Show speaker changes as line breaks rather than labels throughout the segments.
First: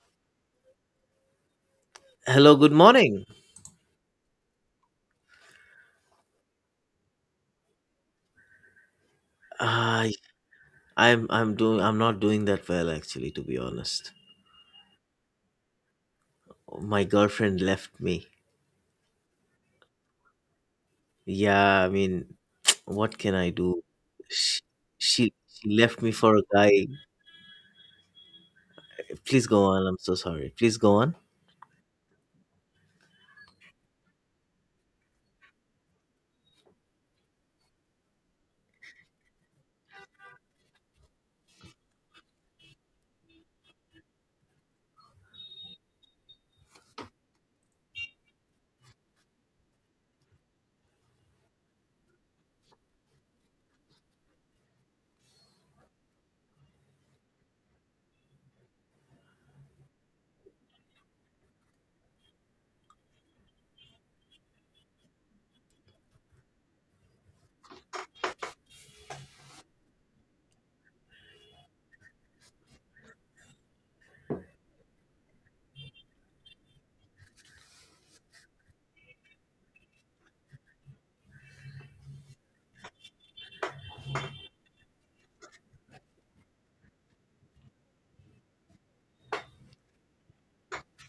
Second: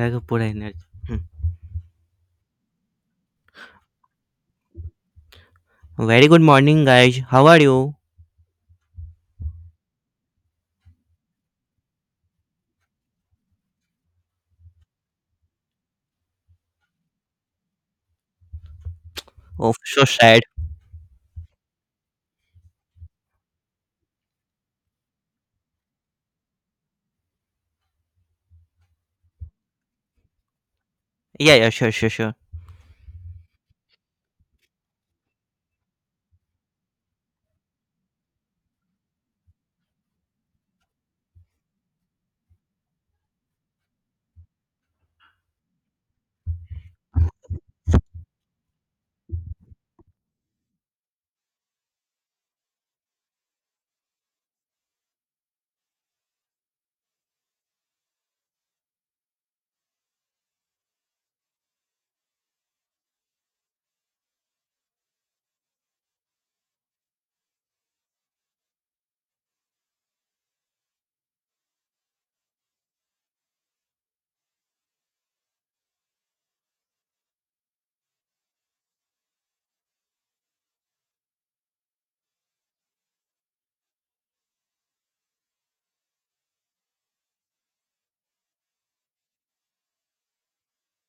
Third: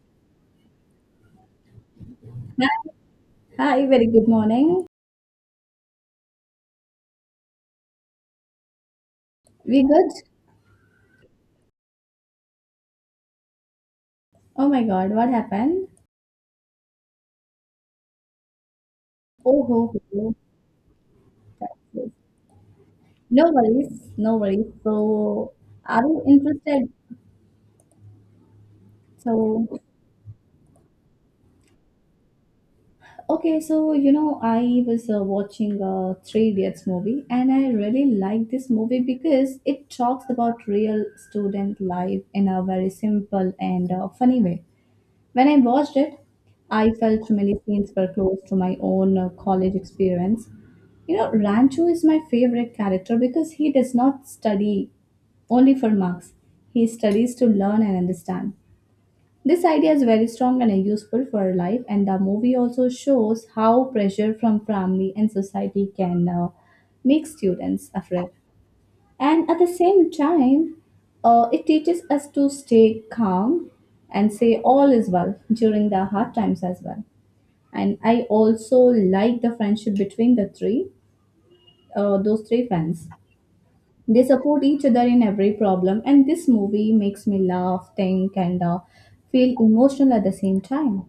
I could energy.
Hello,
Hi,
good morning.
hi, very good morning.
Hmm. Very good morning, guys. How are you?
We good?
I I'm not doing that well actually to be honest.
Oh my God, what happened?
My girlfriend left me.
Oh,
Oh,
ho,
so
ho.
sad.
Yeah, I
That's...
mean, what can
No
I do?
worries, no
She
worries.
she,
So,
she left
are
me
you
for a guy.
interested?
Please go
So,
on. I'm so sorry. Please go on.
Yeah, yeah, sure, sure, sure.
okay, so you know, I was watching a Three Idiots movie, and I really like this movie because it talks about real student life in a very simple and funny way. When I watched it, I felt many scenes were close to my own college experience. You know, Rancho is my favorite character because he does not study only for marks, he studies to learn and understand. This idea is very strong and useful for life, and the movie also shows how pressure from family and society can make students afraid. And at the same time, it teaches us to stay calm and say all is well during the hard times as well. And I also like the friendship between those three friends. They support each other in every problem, and this movie makes me laugh, think, and feel emotional at the same time.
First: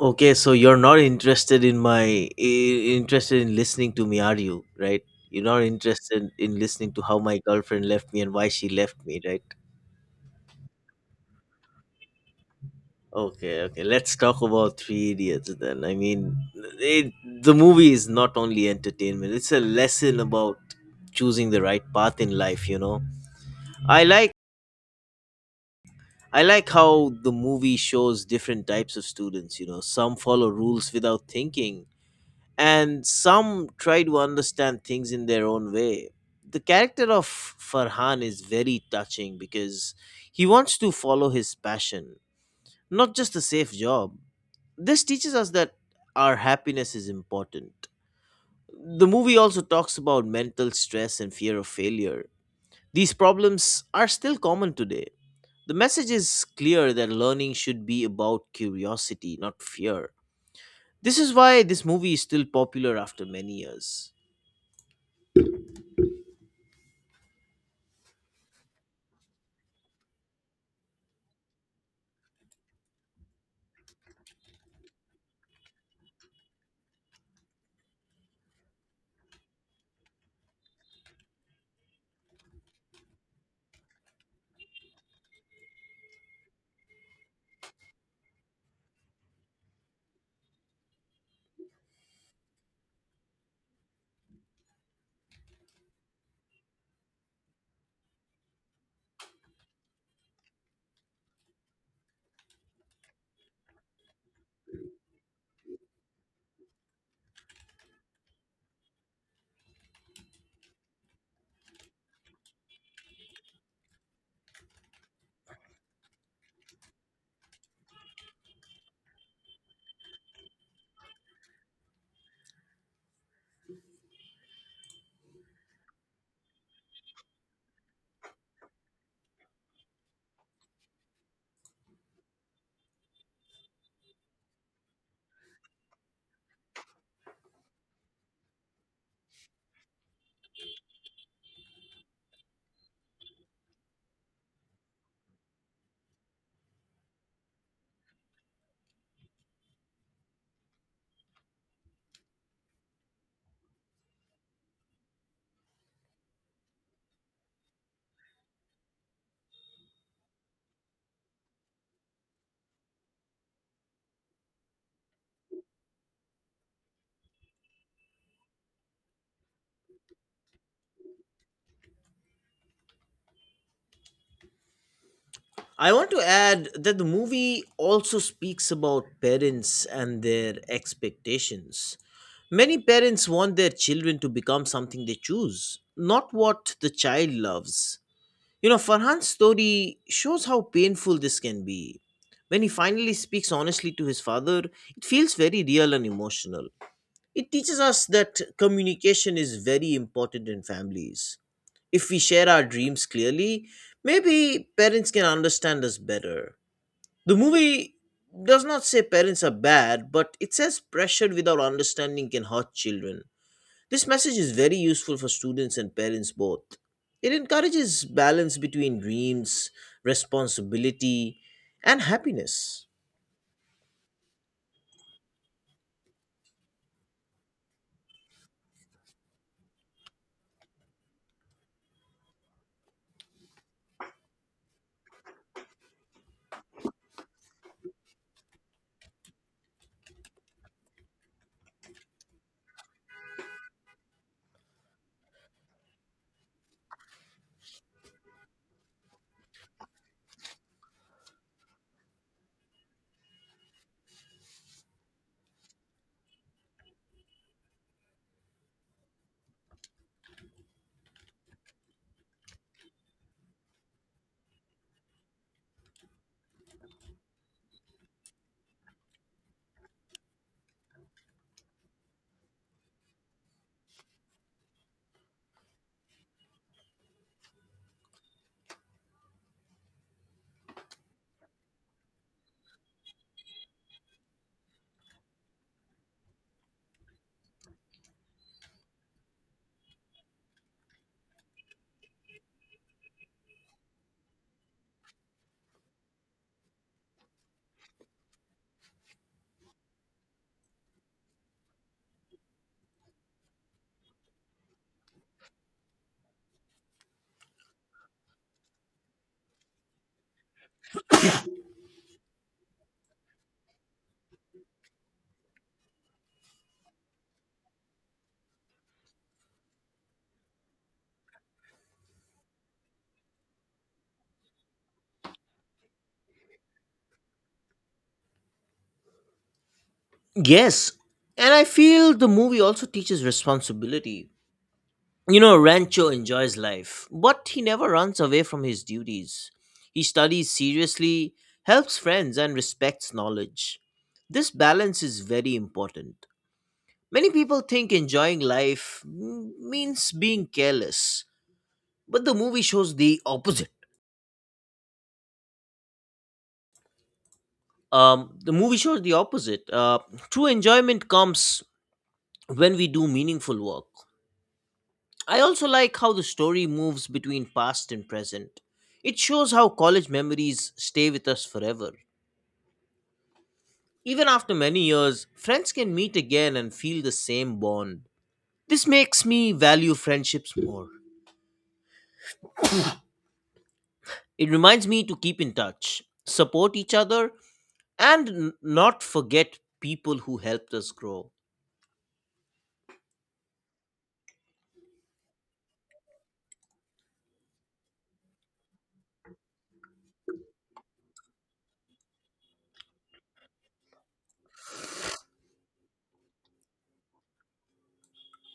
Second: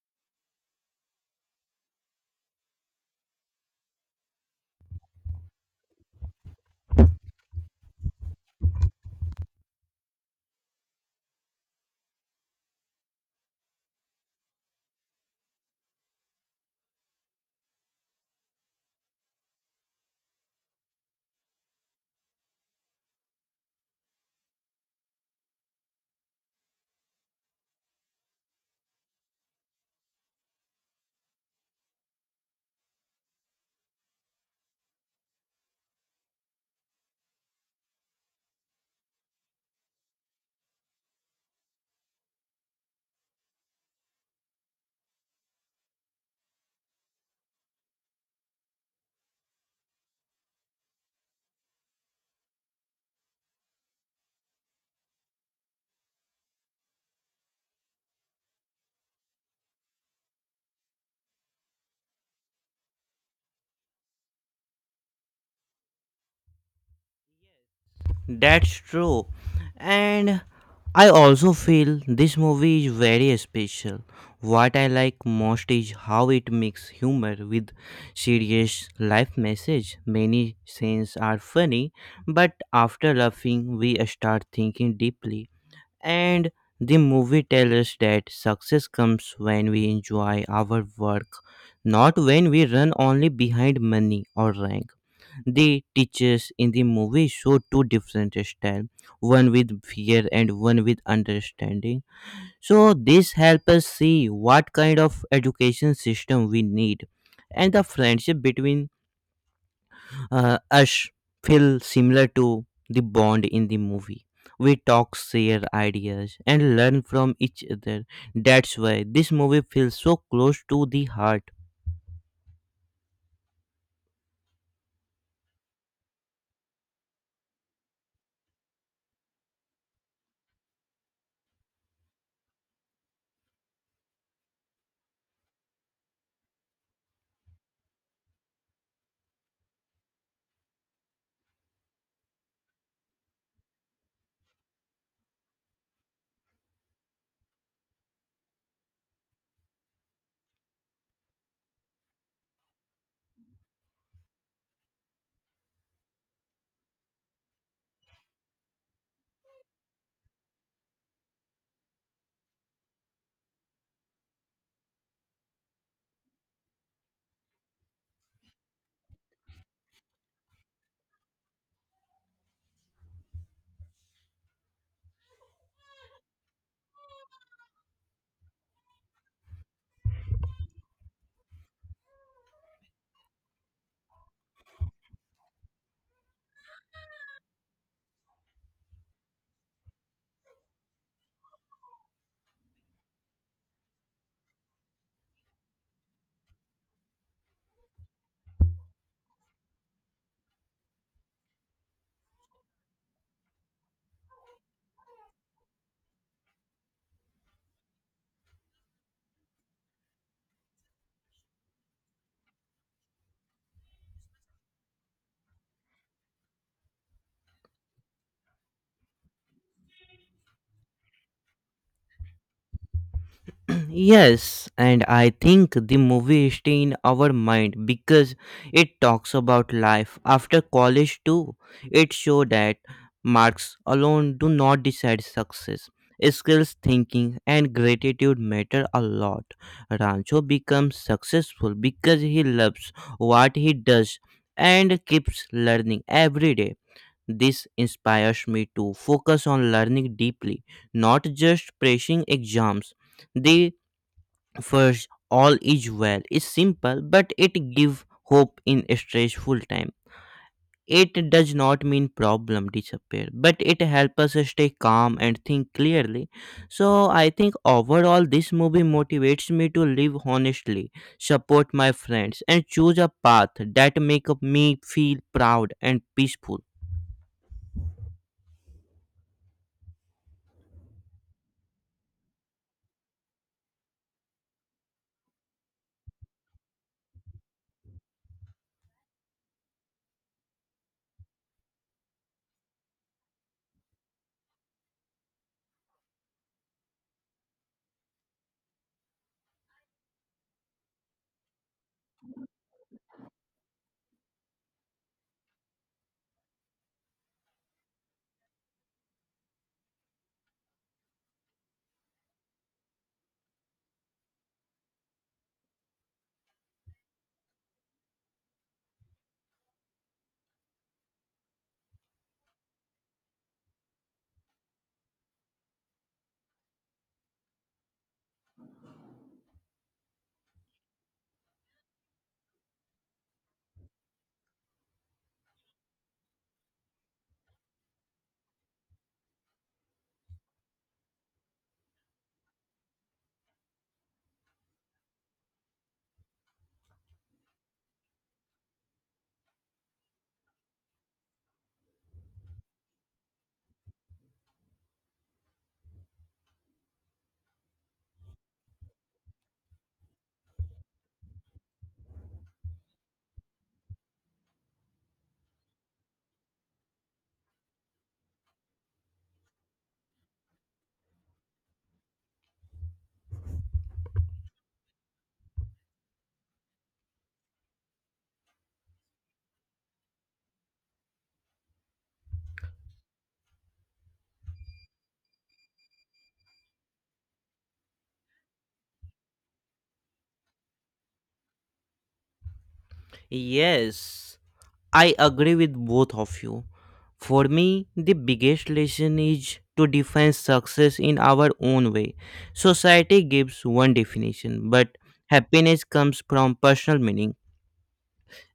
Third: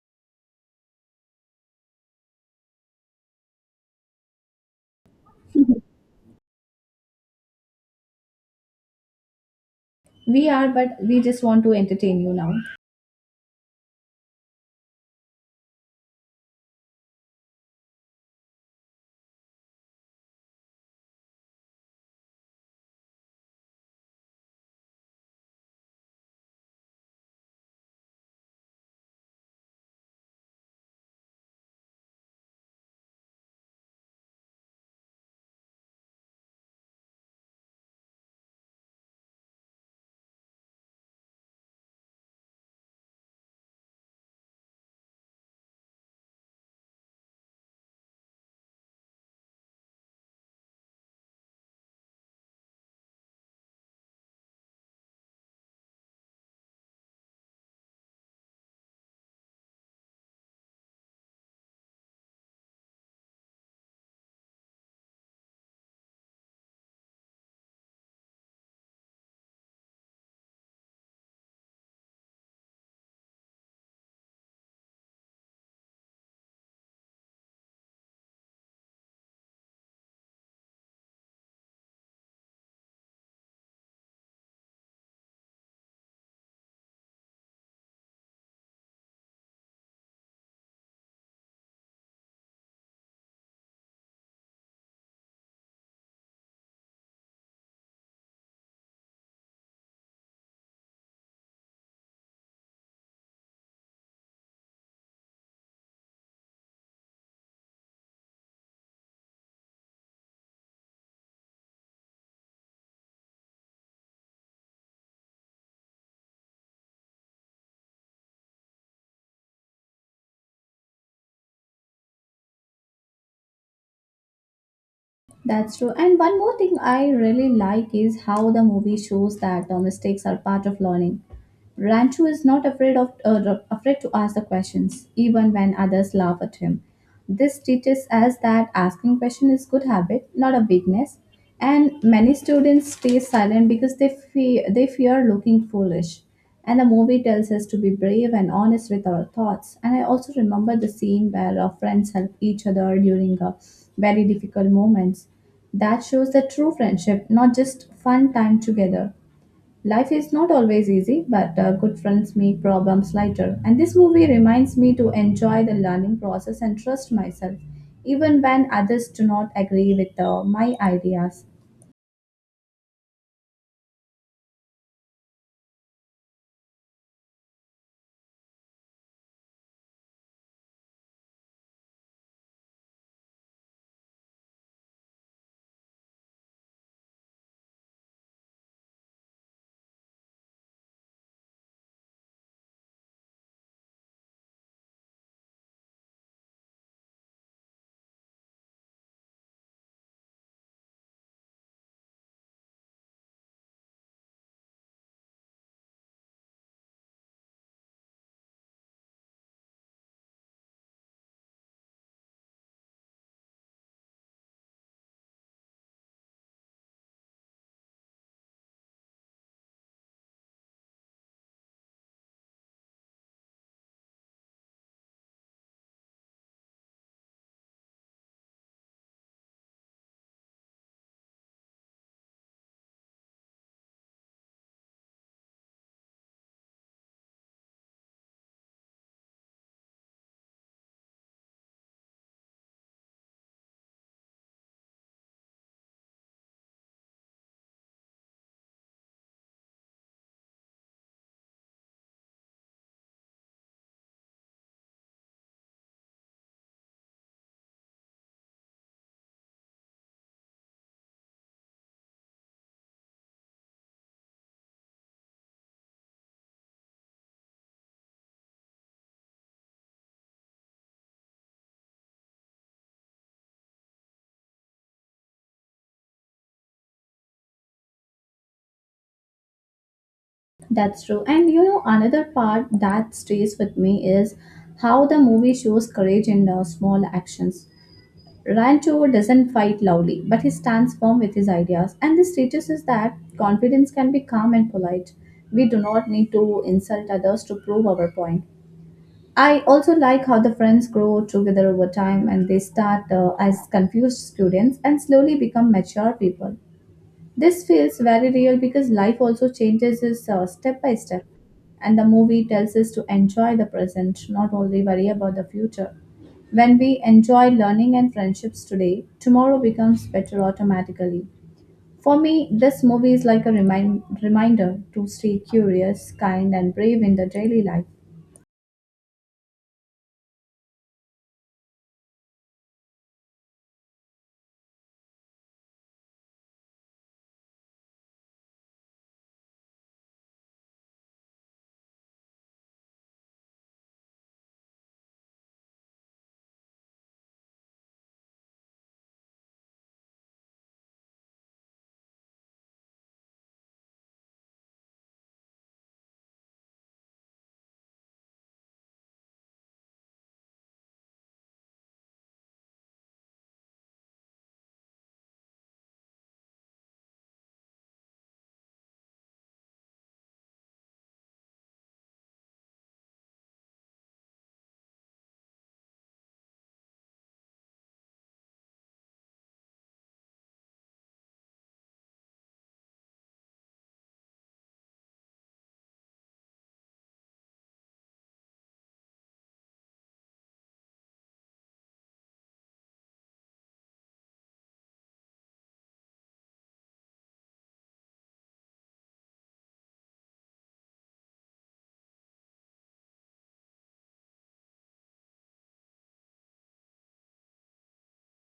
Okay, so you're not interested in interested in listening to me, are you? Right? You're not interested in listening to how my girlfriend left me and why she left me, right?
We are, but we just want to entertain you now.
Okay, okay. Let's talk about Three Idiots then. The movie is not only entertainment; it's a lesson about choosing the right path in life. You know, I like I like how the movie shows different types of students. You know, some follow rules without thinking, and some try to understand things in their own way. The character of Farhan is very touching because he wants to follow his passion, not just a safe job. This teaches us that our happiness is important. The movie also talks about mental stress and fear of failure. These problems are still common today. The message is clear that learning should be about curiosity, not fear. This is why this movie is still popular after many years.
That's true. And I also feel this movie is very special. What I like most is how it mixes humor with serious life message. Many scenes are funny, but after laughing, we start thinking deeply. And the movie tells us that success comes when we enjoy our work, not when we run only behind money or rank. The teachers in the movie show two different styles, one with fear and one with understanding. So this helps us see what kind of education system we need and the friendship between us feel similar to the bond in the movie. We talk, share ideas, and learn from each other. That's why this movie feels so close to the heart.
That's true. And one more thing I really like is how the movie shows that mistakes are part of learning. Rancho is not afraid of afraid to ask the questions, even when others laugh at him. This teaches us that asking questions is good habit, not a weakness. And many students stay silent because they fear looking foolish. And the movie tells us to be brave and honest with our thoughts. And I also remember the scene where our friends help each other during very difficult moments. That shows the true friendship, not just fun time together. Life is not always easy, but good friends make problems lighter. And this movie reminds me to enjoy the learning process and trust myself, even when others do not agree with my ideas.
I want to add that the movie also speaks about parents and their expectations. Many parents want their children to become something they choose, not what the child loves. You know, Farhan's story shows how painful this can be. When he finally speaks honestly to his father, it feels very real and emotional. It teaches us that communication is very important in families. If we share our dreams clearly, maybe parents can understand us better. The movie does not say parents are bad, but it says pressure without understanding can hurt children. This message is very useful for students and parents both. It encourages balance between dreams, responsibility, and happiness.
Yes, and I think the movie stay in our mind because it talks about life after college too. It show that marks alone do not decide success. Skills, thinking, and gratitude matter a lot. Rancho becomes successful because he loves what he does and keeps learning every day. This inspires me to focus on learning deeply, not just pressing exams. The First, all is well is simple, but it give hope in a stressful time. It does not mean problem disappear, but it helps us stay calm and think clearly. So I think overall this movie motivates me to live honestly, support my friends, and choose a path that make me feel proud and peaceful.
That's true. And you know, another part that stays with me is how the movie shows courage in small actions. Rancho doesn't fight loudly, but he stands firm with his ideas. And this teaches us that confidence can be calm and polite. We do not need to insult others to prove our point. I also like how the friends grow together over time and they start as confused students and slowly become mature people. This feels very real because life also changes us step by step, and the movie tells us to enjoy the present, not only worry about the future. When we enjoy learning and friendships today, tomorrow becomes better automatically. For me, this movie is like a reminder to stay curious, kind, and brave in the daily life.
Yes, and I feel the movie also teaches responsibility. You know, Rancho enjoys life, but he never runs away from his duties. He studies seriously, helps friends, and respects knowledge. This balance is very important. Many people think enjoying life means being careless, but the movie shows the opposite. um, the movie shows the opposite uh, True enjoyment comes when we do meaningful work. I also like how the story moves between past and present. It shows how college memories stay with us forever. Even after many years, friends can meet again and feel the same bond. This makes me value friendships more. It reminds me to keep in touch, support each other, and not forget people who helped us grow.
Yes. I agree with both of you. For me, the biggest lesson is to define success in our own way. Society gives one definition, but happiness comes from personal meaning.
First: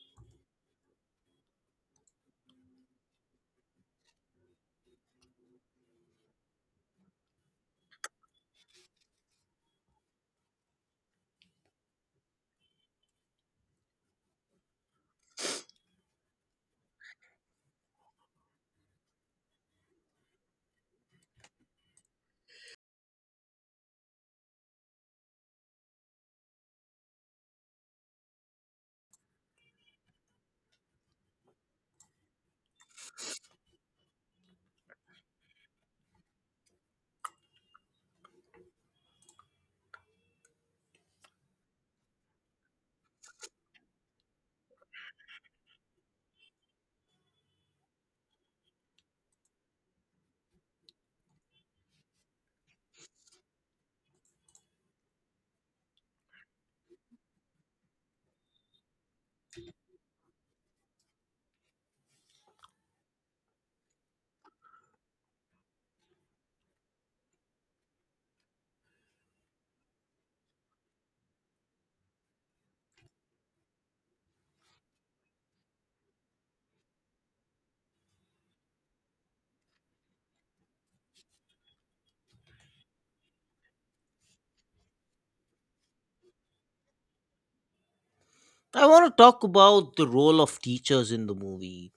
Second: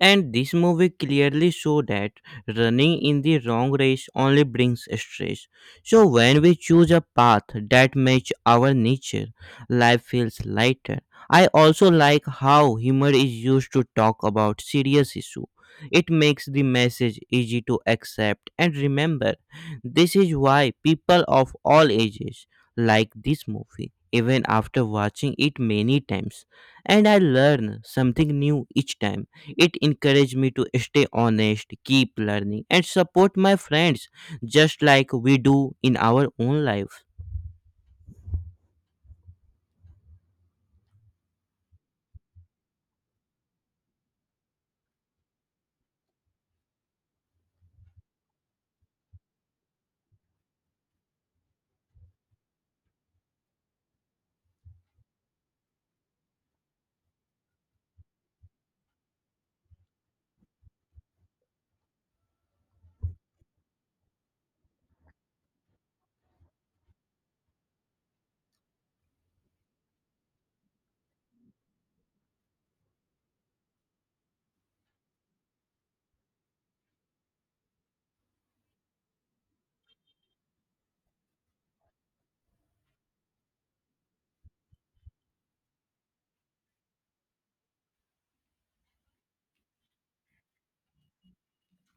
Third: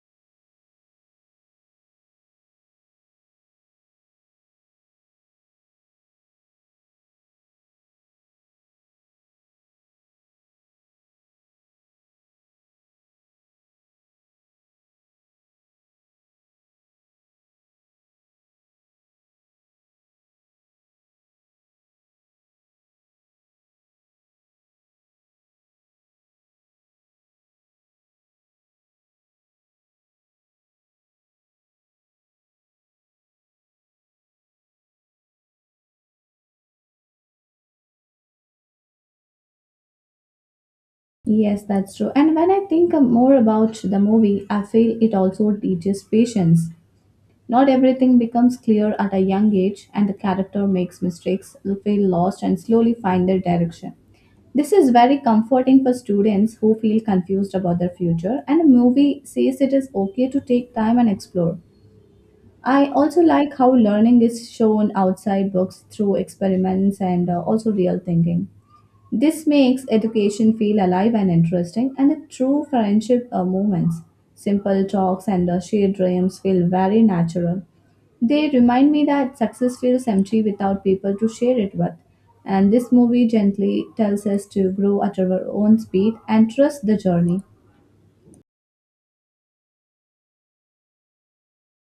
And this movie clearly show that running in the wrong race only brings stress. So when we choose a path that match our nature, life feels lighter. I also like how humor is used to talk about serious issue. It makes the message easy to accept and remember. This is why people of all ages like this movie even after watching it many times, and I learn something new each time. It encouraged me to stay honest, keep learning, and support my friends just like we do in our own life.
Yes, that's true. And when I think more about the movie, I feel it also teaches patience. Not everything becomes clear at a young age, and the character makes mistakes, feel lost, and slowly find their direction. This is very comforting for students who feel confused about their future, and the movie says it is okay to take time and explore. I also like how learning is shown outside books through experiments and also real thinking. This makes education feel alive and interesting, and the true friendship moments, simple talks, and the shared dreams feel very natural. They remind me that success feels empty without people to share it with. And this movie gently tells us to grow at our own speed and trust the journey.
I want to talk about the role of teachers in the movie.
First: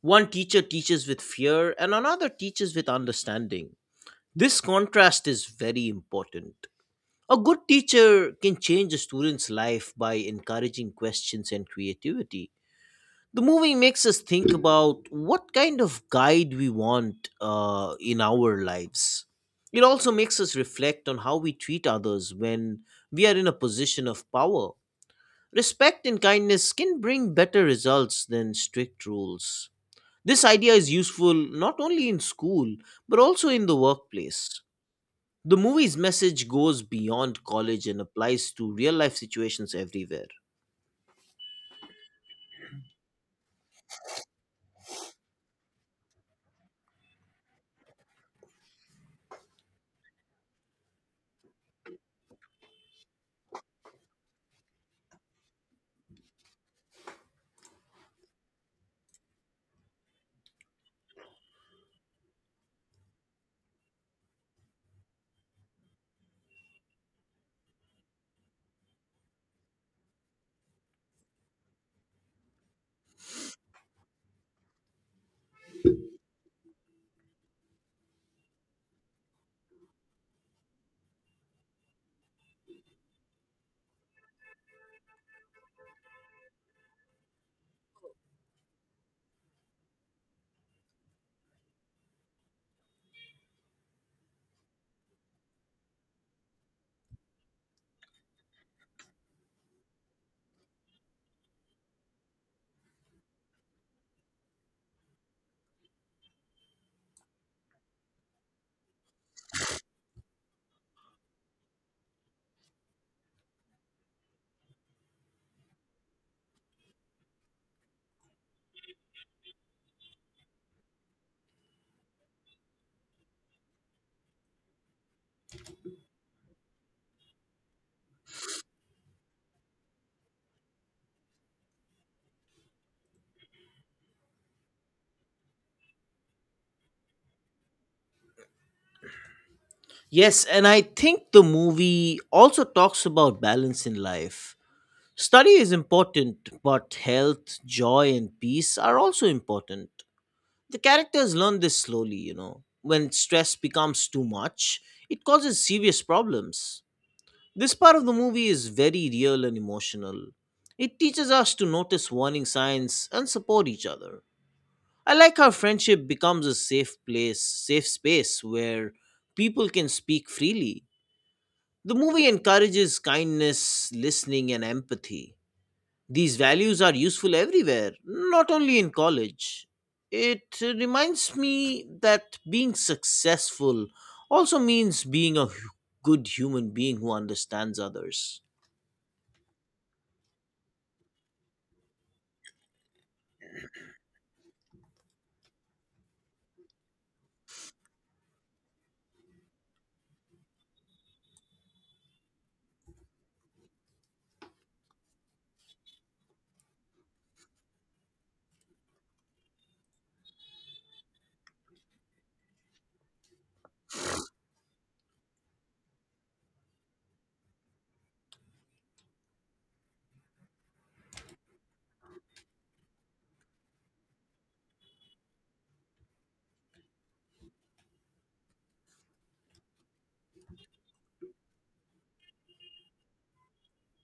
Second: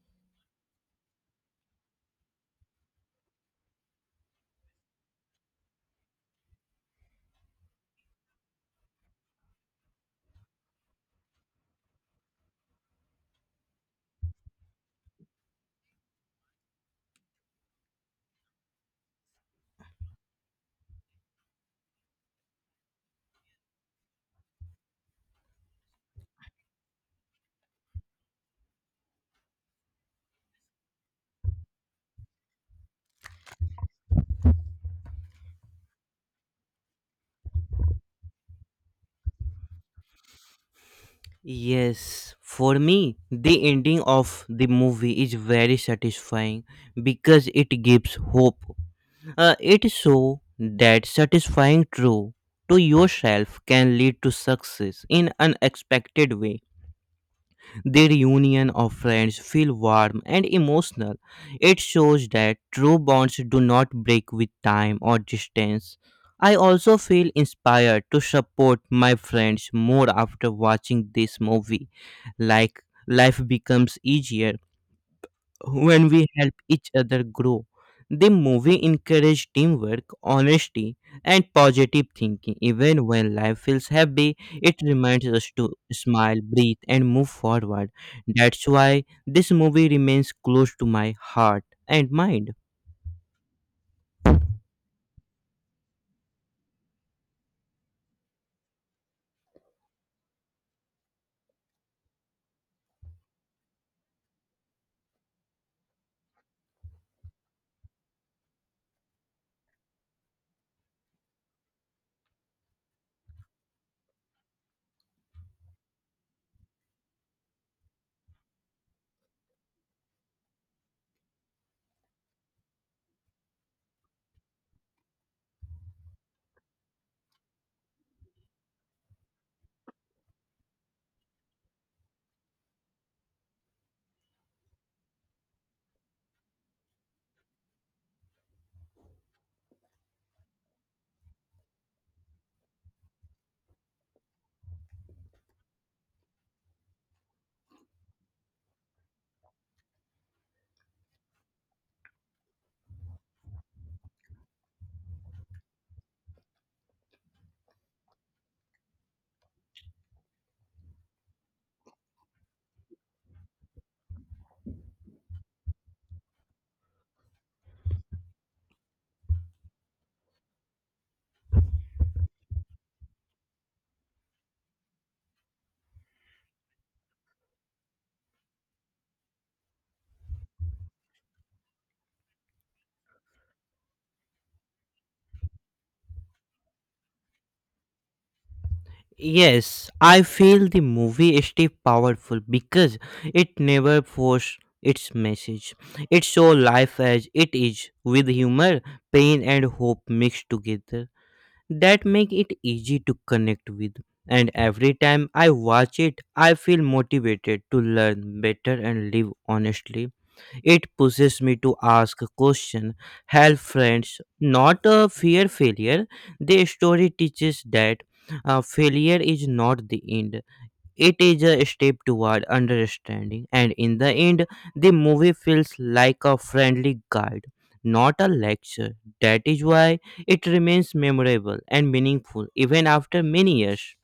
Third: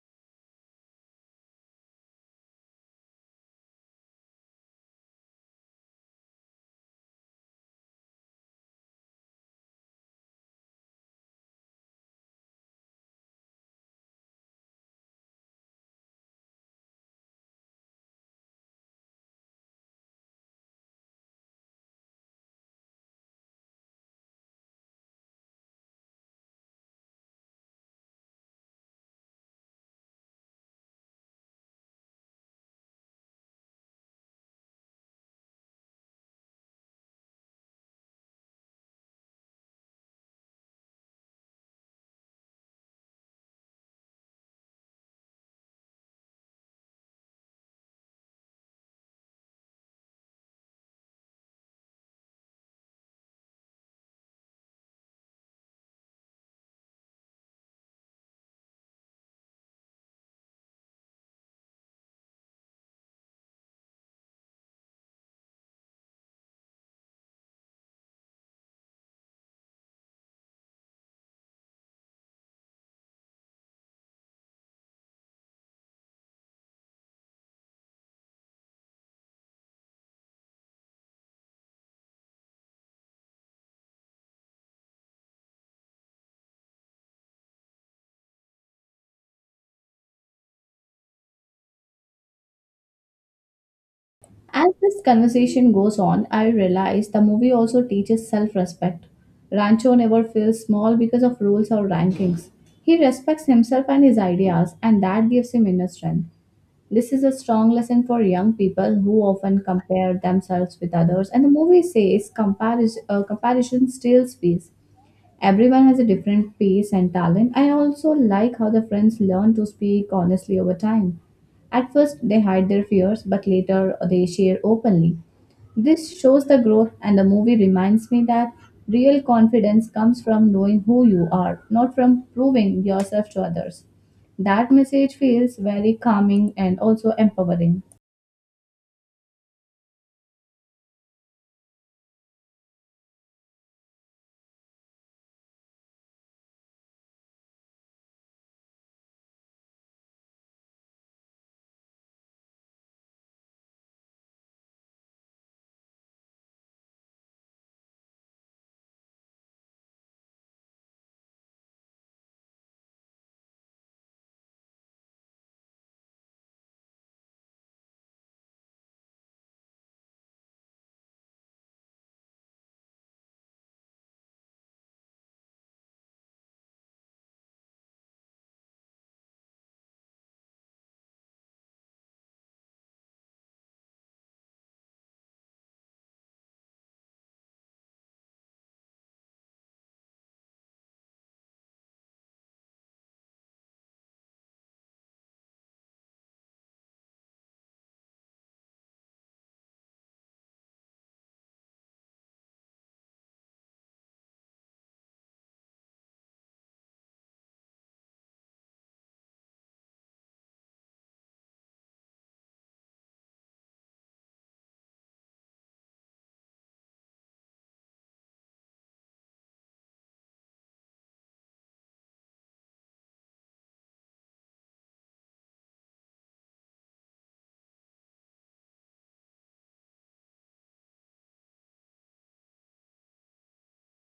One teacher teaches with fear, and another teaches with understanding. This contrast is very important. A good teacher can change a student's life by encouraging questions and creativity. The movie makes us think about what kind of guide we want in our lives. It also makes us reflect on how we treat others when we are in a position of power. Respect and kindness can bring better results than strict rules. This idea is useful not only in school, but also in the workplace. The movie's message goes beyond college and applies to real life situations everywhere.
Yes, for me, the ending of the movie is very satisfying because it gives hope. It shows that satisfying true to yourself can lead to success in unexpected way. Their reunion of friends feel warm and emotional. It shows that true bonds do not break with time or distance. I also feel inspired to support my friends more after watching this movie. Like life becomes easier when we help each other grow. The movie encouraged teamwork, honesty, and positive thinking. Even when life feels heavy, it reminds us to smile, breathe, and move forward. That's why this movie remains close to my heart and mind.
As this conversation goes on, I realize the movie also teaches self respect. Rancho never feels small because of rules or rankings. He respects himself and his ideas, and that gives him inner strength. This is a strong lesson for young people who often compare themselves with others, and the movie says comparison steals peace. Everyone has a different pace and talent. I also like how the friends learn to speak honestly over time. At first, they hide their fears, but later they share openly. This shows the growth, and the movie reminds me that real confidence comes from knowing who you are, not from proving yourself to others. That message feels very calming and also empowering.
Yes, and I think the movie also talks about balance in life. Study is important, but health, joy, and peace are also important. The characters learn this slowly, you know. When stress becomes too much, it causes serious problems. This part of the movie is very real and emotional. It teaches us to notice warning signs and support each other. I like how friendship becomes a safe place, safe space where people can speak freely. The movie encourages kindness, listening, and empathy. These values are useful everywhere, not only in college. It reminds me that being successful also means being a good human being who understands others.
Yes, I feel the movie is still powerful because it never forced its message. It shows life as it is, with humor, pain, and hope mixed together. That make it easy to connect with, and every time I watch it, I feel motivated to learn better and live honestly. It pushes me to ask questions, help friends, not fear failure. The story teaches that failure is not the end. It is a step toward understanding, and in the end, the movie feels like a friendly guide, not a lecture. That is why it remains memorable and meaningful even after many years.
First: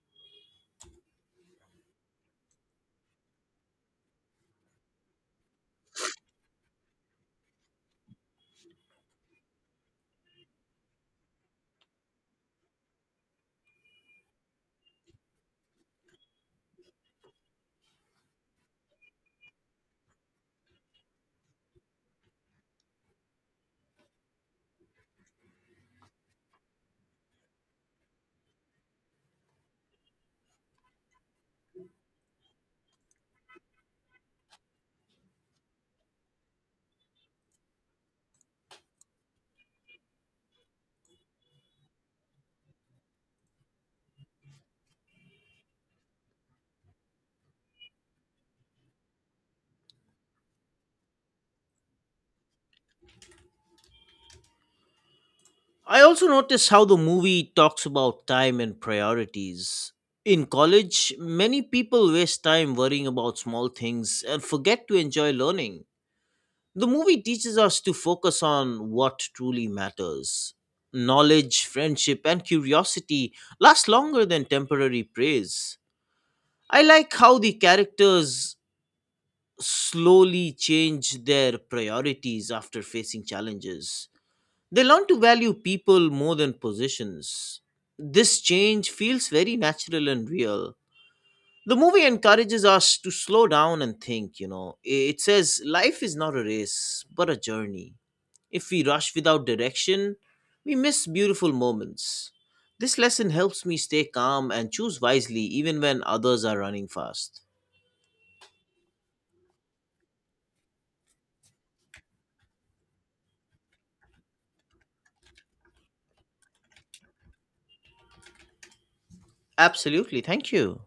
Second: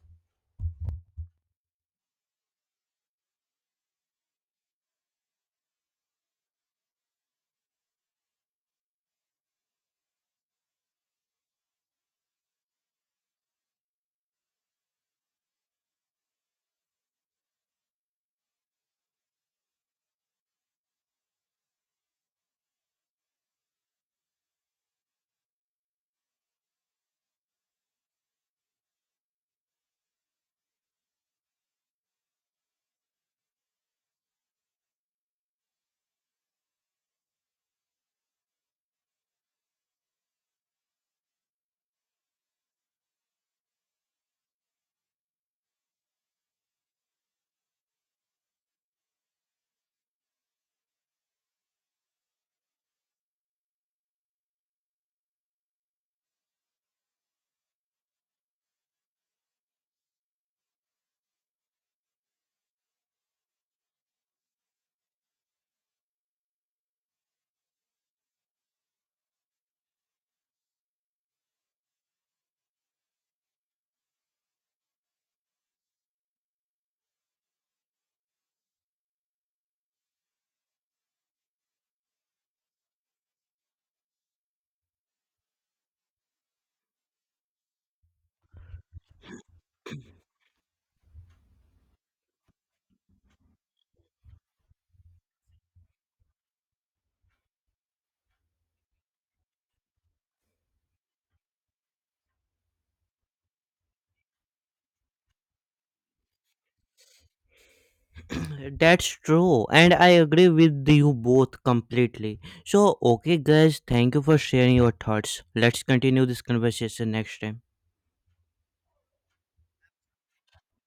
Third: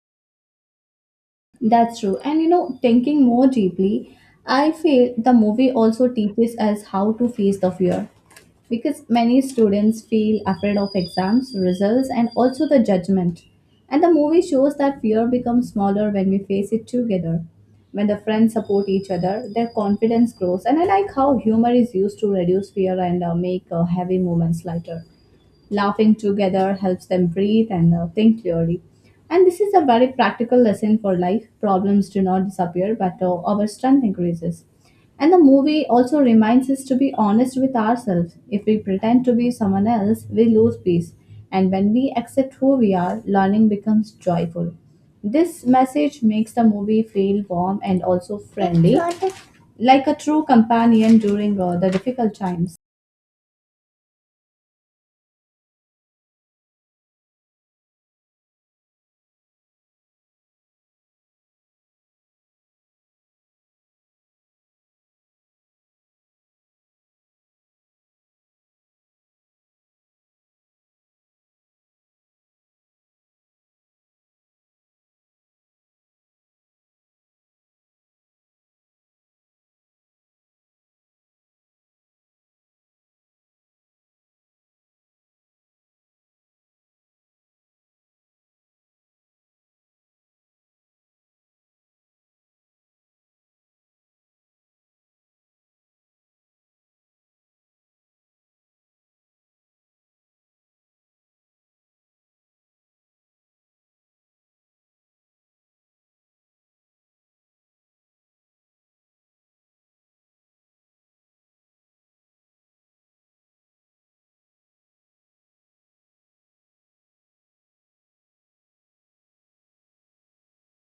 That's true. And you know, thinking more deeply, I feel the movie also teaches us how to face the fear. Because many students feel afraid of exams, results, and also the judgment. And the movie shows that fear becomes smaller when we face it together. When the friends support each other, their confidence grows. And I like how humor is used to reduce fear and make heavy moments lighter. Laughing together helps them breathe and think clearly. And this is a very practical lesson for life. Problems do not disappear, but our strength increases. And the movie also reminds us to be honest with ourselves. If we pretend to be someone else, we lose peace. And when we accept who we are, learning becomes joyful. This message makes the movie feel warm and also friendly, like a true companion during the difficult times.
I also notice how the movie talks about time and priorities. In college, many people waste time worrying about small things and forget to enjoy learning. The movie teaches us to focus on what truly matters. Knowledge, friendship, and curiosity last longer than temporary praise. I like how the characters slowly change their priorities after facing challenges. They learn to value people more than positions. This change feels very natural and real. The movie encourages us to slow down and think, you know. It says life is not a race but a journey. If we rush without direction, we miss beautiful moments. This lesson helps me stay calm and choose wisely even when others are running fast.
That's true, and I agree with you both completely. So, okay, guys, thank you for sharing your thoughts. Let's continue this conversation next time.
Absolutely, thank you.